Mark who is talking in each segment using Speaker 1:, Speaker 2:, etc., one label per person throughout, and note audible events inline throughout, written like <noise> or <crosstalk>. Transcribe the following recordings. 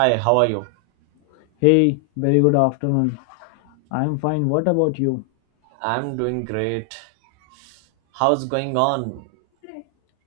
Speaker 1: Hi, how are you?
Speaker 2: Hey, very good afternoon. I'm fine. What about you?
Speaker 1: I'm doing great. How's going on?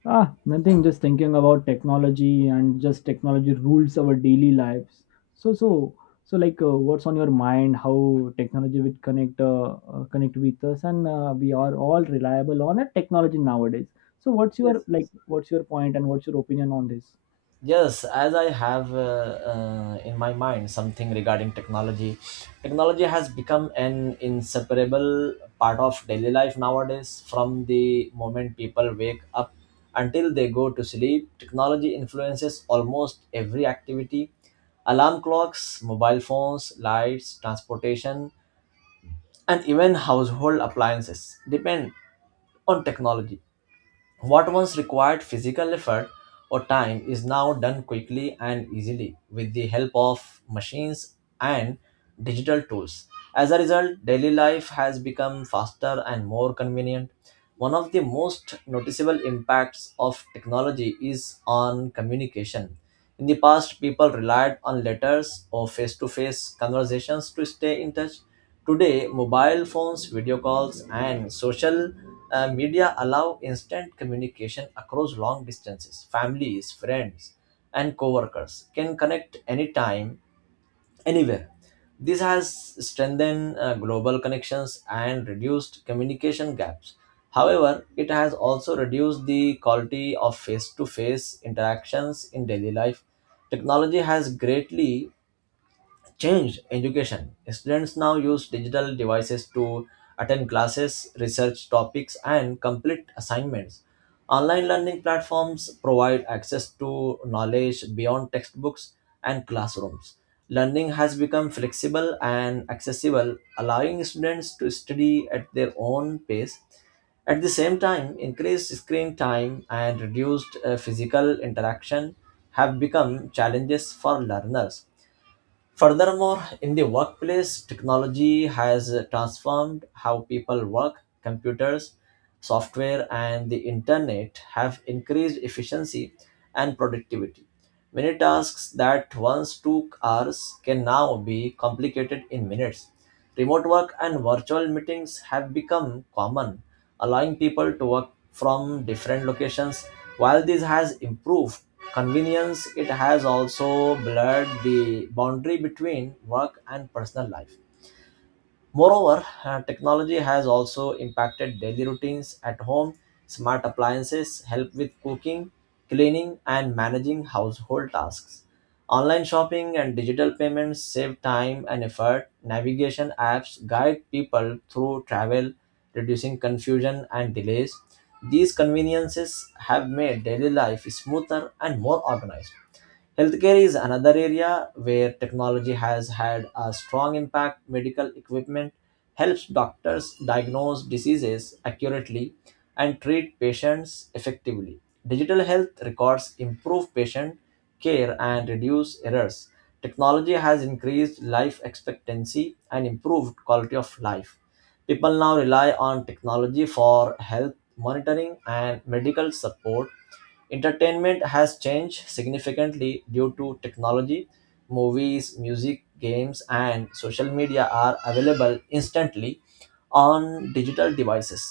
Speaker 2: Ah, nothing. Just thinking about technology, and just technology rules our daily lives. So, so, what's on your mind? How technology would connect, connect with us, and we are all reliable on a technology nowadays. So, what's your
Speaker 1: Yes,
Speaker 2: like?
Speaker 1: yes.
Speaker 2: What's your point and what's your opinion on this?
Speaker 1: Yes, as I have in my mind something regarding technology. Technology has become an inseparable part of daily life nowadays. From the moment people wake up until they go to sleep, technology influences almost every activity. Alarm clocks, mobile phones, lights, transportation, and even household appliances depend on technology. What once required physical effort or time is now done quickly and easily with the help of machines and digital tools. As a result, daily life has become faster and more convenient. One of the most noticeable impacts of technology is on communication. In the past, people relied on letters or face to face conversations to stay in touch. Today, mobile phones, video calls, and social media allow instant communication across long distances. Families, friends, and coworkers can connect anytime, anywhere. This has strengthened global connections and reduced communication gaps. However, it has also reduced the quality of face to face interactions in daily life. Technology has greatly changed education. Students now use digital devices to attend classes, research topics, and complete assignments. Online learning platforms provide access to knowledge beyond textbooks and classrooms. Learning has become flexible and accessible, allowing students to study at their own pace. At the same time, increased screen time and reduced physical interaction have become challenges for learners. Furthermore, in the workplace, technology has transformed how people work. Computers, software, and the internet have increased efficiency and productivity. Many tasks that once took hours can now be complicated in minutes. Remote work and virtual meetings have become common, allowing people to work from different locations. While this has improved convenience, it has also blurred the boundary between work and personal life. Moreover, technology has also impacted daily routines at home. Smart appliances help with cooking, cleaning, and managing household tasks. Online shopping and digital payments save time and effort. Navigation apps guide people through travel, reducing confusion and delays. These conveniences have made daily life smoother and more organized. Healthcare is another area where technology has had a strong impact. Medical equipment helps doctors diagnose diseases accurately and treat patients effectively. Digital health records improve patient care and reduce errors. Technology has increased life expectancy and improved quality of life. People now rely on technology for health monitoring and medical support. Entertainment has changed significantly due to technology. Movies, music, games, and social media are available instantly on digital devices.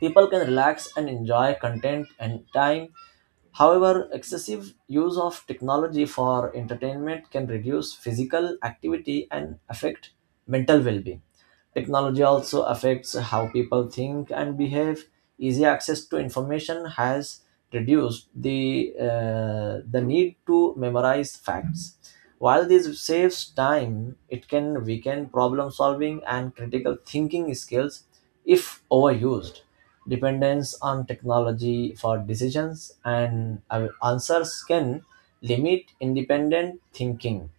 Speaker 1: People can relax and enjoy content and time. However, excessive use of technology for entertainment can reduce physical activity and affect mental well being. Technology also affects how people think and behave. Easy access to information has reduced the need to memorize facts. While this saves time, it can weaken problem solving and critical thinking skills if overused. Dependence on technology for decisions and answers can limit independent thinking.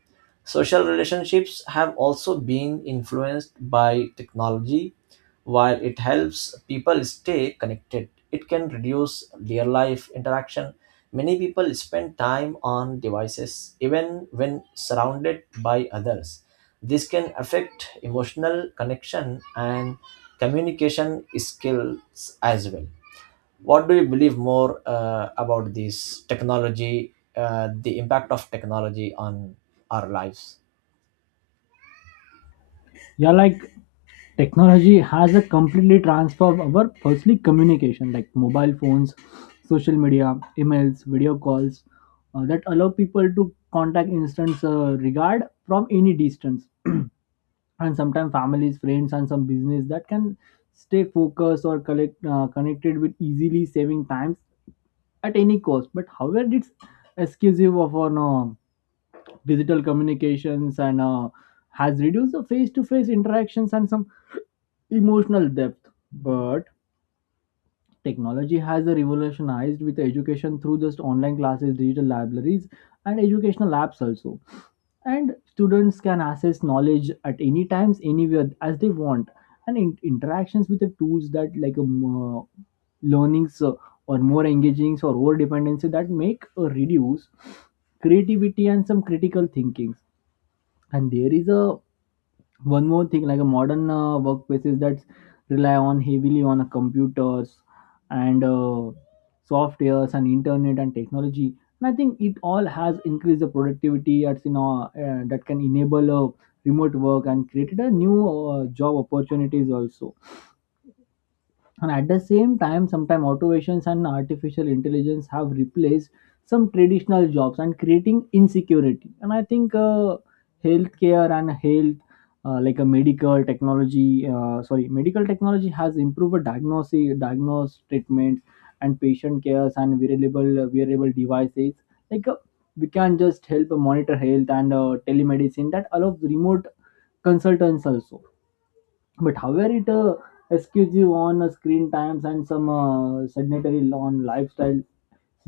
Speaker 1: Social relationships have also been influenced by technology. While it helps people stay connected, it can reduce real life interaction. Many people spend time on devices even when surrounded by others. This can affect emotional connection and communication skills as well. What do you believe more about this technology, the impact of technology on our lives?
Speaker 2: Yeah, like technology has a completely transformed our firstly communication, like mobile phones, social media, emails, video calls, that allow people to contact instant regard from any distance. <clears throat> And sometimes families, friends, and some business that can stay focused or collect connected with easily, saving times at any cost. But however, it's exclusive of our no digital communications, and has reduced the face-to-face interactions and some emotional depth. But technology has revolutionized with education through just online classes, digital libraries, and educational apps also. And students can access knowledge at any times, anywhere as they want. And interactions with the tools that like uh, learnings, or more engagings, or over dependency that make reduce creativity and some critical thinking. And there is a one more thing, like a modern workplaces that rely on heavily on a computers, and softwares and internet and technology, and I think it all has increased the productivity, that's that can enable remote work and created a new job opportunities also. And at the same time, sometimes automations and artificial intelligence have replaced some traditional jobs and creating insecurity. And I think, healthcare and health, like a medical technology, sorry, medical technology has improved diagnosis, diagnose treatments and patient cares, and wearable devices, like, we can just help monitor health. And telemedicine that allows remote consultants also. But however, it excuse you on screen times and some sedentary on lifestyle.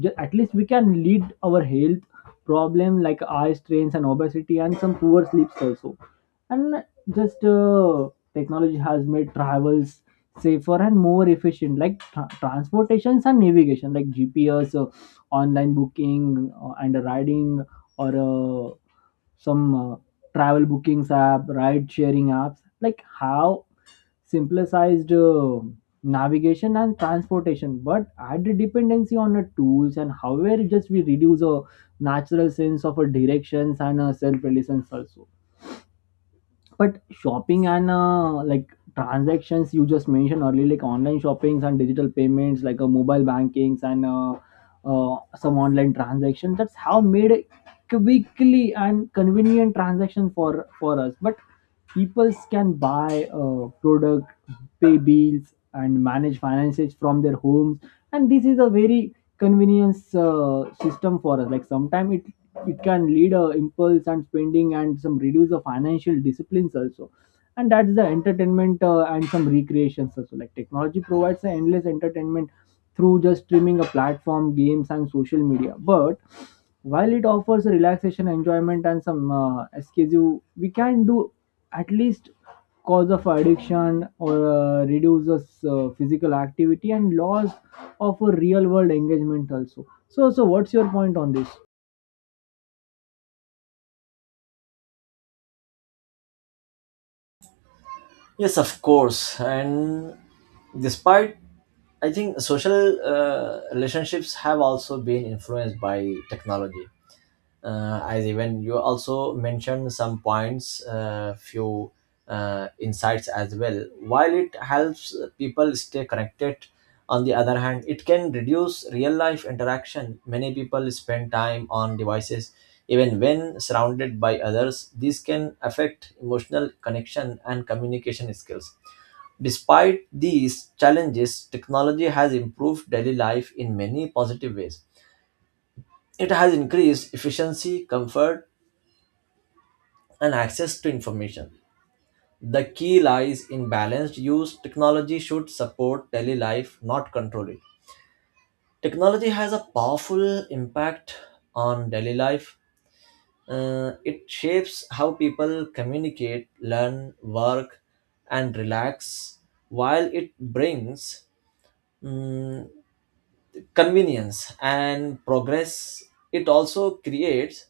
Speaker 2: At least we can lead our health problem like eye strains and obesity and some poor sleeps also. And just, technology has made travels safer and more efficient, like transportations and navigation, like GPS, online booking, and riding, or some travel bookings app, ride sharing apps, like how simplicized navigation and transportation, but added dependency on the tools. And however, just we reduce a natural sense of a directions and a self-reliance also. But shopping and, like transactions, you just mentioned earlier, like online shoppings and digital payments, like mobile bankings, and some online transactions, that's how made a quickly and convenient transaction for us. But people can buy product, pay bills, and manage finances from their homes. And this is a very convenience system for us. Like, sometimes it can lead a impulse and spending and some reduce the financial disciplines also. And that's the entertainment, and some recreations also. Like, technology provides an endless entertainment through just streaming a platform, games, and social media. But while it offers a relaxation, enjoyment, and some escape, we can do at least cause of addiction or reduces physical activity and loss of a real world engagement also. So, what's your point on this?
Speaker 1: Yes, of course. And despite, I think social relationships have also been influenced by technology, as even you also mentioned some points, few insights as well. While it helps people stay connected, on the other hand, it can reduce real life interaction. Many people spend time on devices even when surrounded by others. This can affect emotional connection and communication skills. Despite these challenges, technology has improved daily life in many positive ways. It has increased efficiency, comfort, and access to information. The key lies in balanced use. Technology should support daily life, not control it. Technology has a powerful impact on daily life. It shapes how people communicate, learn, work, and relax, while it brings mm, convenience and progress. It also creates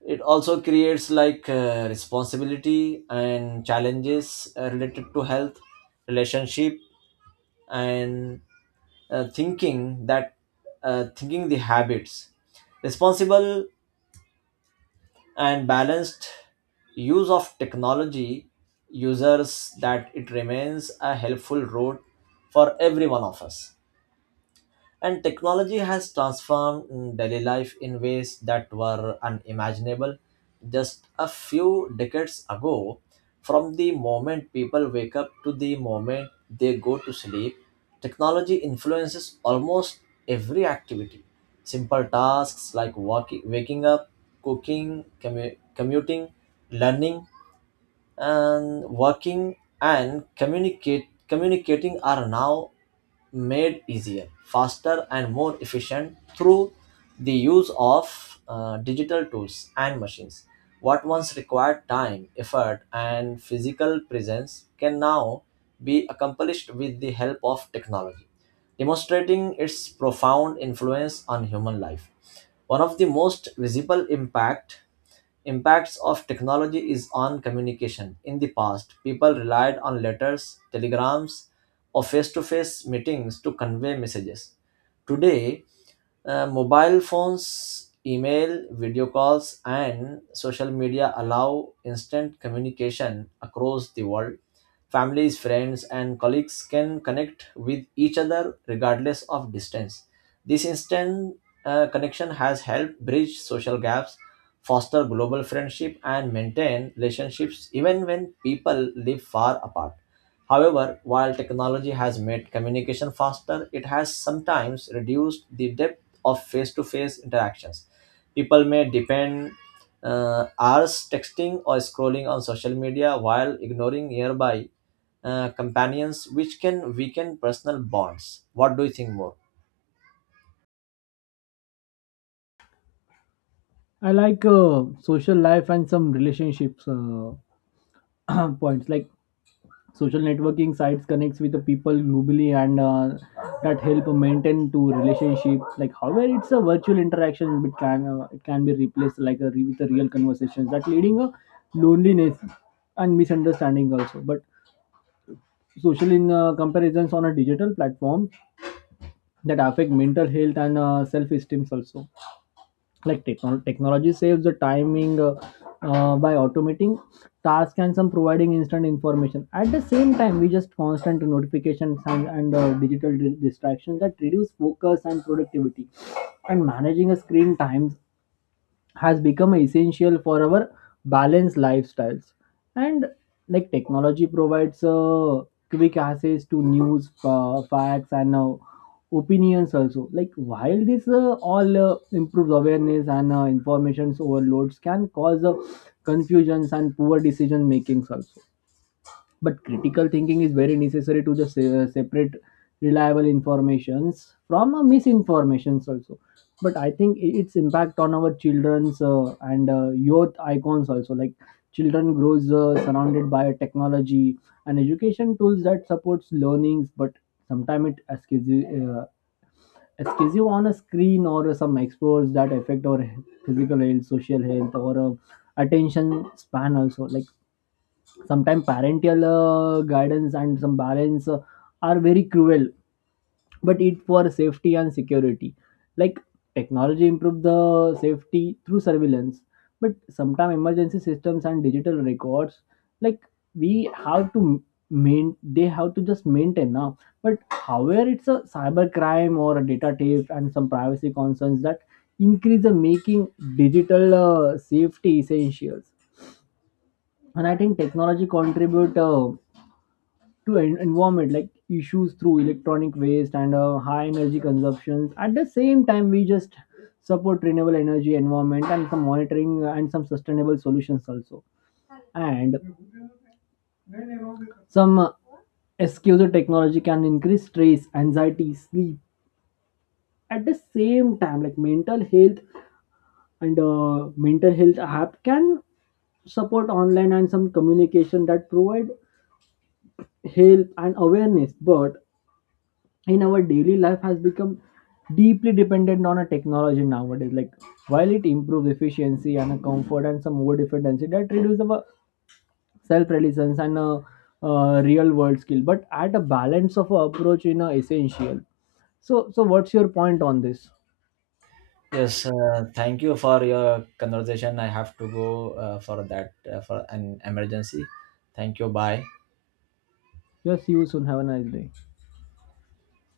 Speaker 1: it also creates like responsibility and challenges related to health, relationship, and thinking that thinking the habits responsible and balanced use of technology users that it remains a helpful road for every one of us. And technology has transformed daily life in ways that were unimaginable just a few decades ago. From the moment people wake up to the moment they go to sleep, technology influences almost every activity. Simple tasks like walking, waking up, cooking, commuting, learning, and working and communicate communicating are now made easier, faster, and more efficient through the use of digital tools and machines. What once required time, effort, and physical presence can now be accomplished with the help of technology, demonstrating its profound influence on human life. One of the most visible impacts of technology is on communication. In the past, people relied on letters, telegrams, or face to face meetings to convey messages. Today, mobile phones, email, video calls, and social media allow instant communication across the world. Families, friends, and colleagues can connect with each other regardless of distance. This instant connection has helped bridge social gaps, foster global friendship, and maintain relationships even when people live far apart. However, while technology has made communication faster, it has sometimes reduced the depth of face-to-face interactions. People may depend hours texting or scrolling on social media while ignoring nearby companions, which can weaken personal bonds. What do you think more?
Speaker 2: I like, social life and some relationships, <clears throat> points. Like, social networking sites connects with the people globally, and that help maintain to relationship. Like, however, it's a virtual interaction, but can it can be replaced like a with a real conversations, that leading a loneliness and misunderstanding also. But social in comparisons on a digital platform that affect mental health and self esteem also. Like, technology saves the timing, by automating tasks and some providing instant information. At the same time, we just constant notifications, and digital distractions that reduce focus and productivity. And managing a screen times has become essential for our balanced lifestyles. And like, technology provides quick access to news, facts, and opinions also. Like, while this all improves awareness, and informations overloads can cause confusions and poor decision makings also. But critical thinking is very necessary to just separate reliable informations from misinformations also. But I think, its impact on our children's, and youth icons also. Like, children grows surrounded by technology and education tools that supports learnings. But sometimes it escapes you, escapes you on a screen or some explores that affect our physical health, social health, or attention span also. Like, sometimes parental guidance and some balance are very cruel, but it for safety and security. Like, technology improve the safety through surveillance. But sometimes emergency systems and digital records, like, we have to main they have to just maintain now. But however, it's a cyber crime or a data theft and some privacy concerns that increase the making digital safety essentials. And I think technology contribute, to environment like issues through electronic waste and high energy consumptions. At the same time, we just support renewable energy environment and some monitoring and some sustainable solutions also. And some, excuse, technology can increase stress, anxiety, sleep at the same time. Like mental health, and mental health app can support online and some communication that provide help and awareness. But in our daily life has become deeply dependent on a technology nowadays. Like, while it improves efficiency and a comfort, and some over dependency that reduces our self-reliance and a, real world skill. But at a balance of a approach in a essential. So, what's your point on this?
Speaker 1: Yes, thank you for your conversation. I have to go for that for an emergency. Thank you. Bye.
Speaker 2: Yes, see you soon, have a nice day.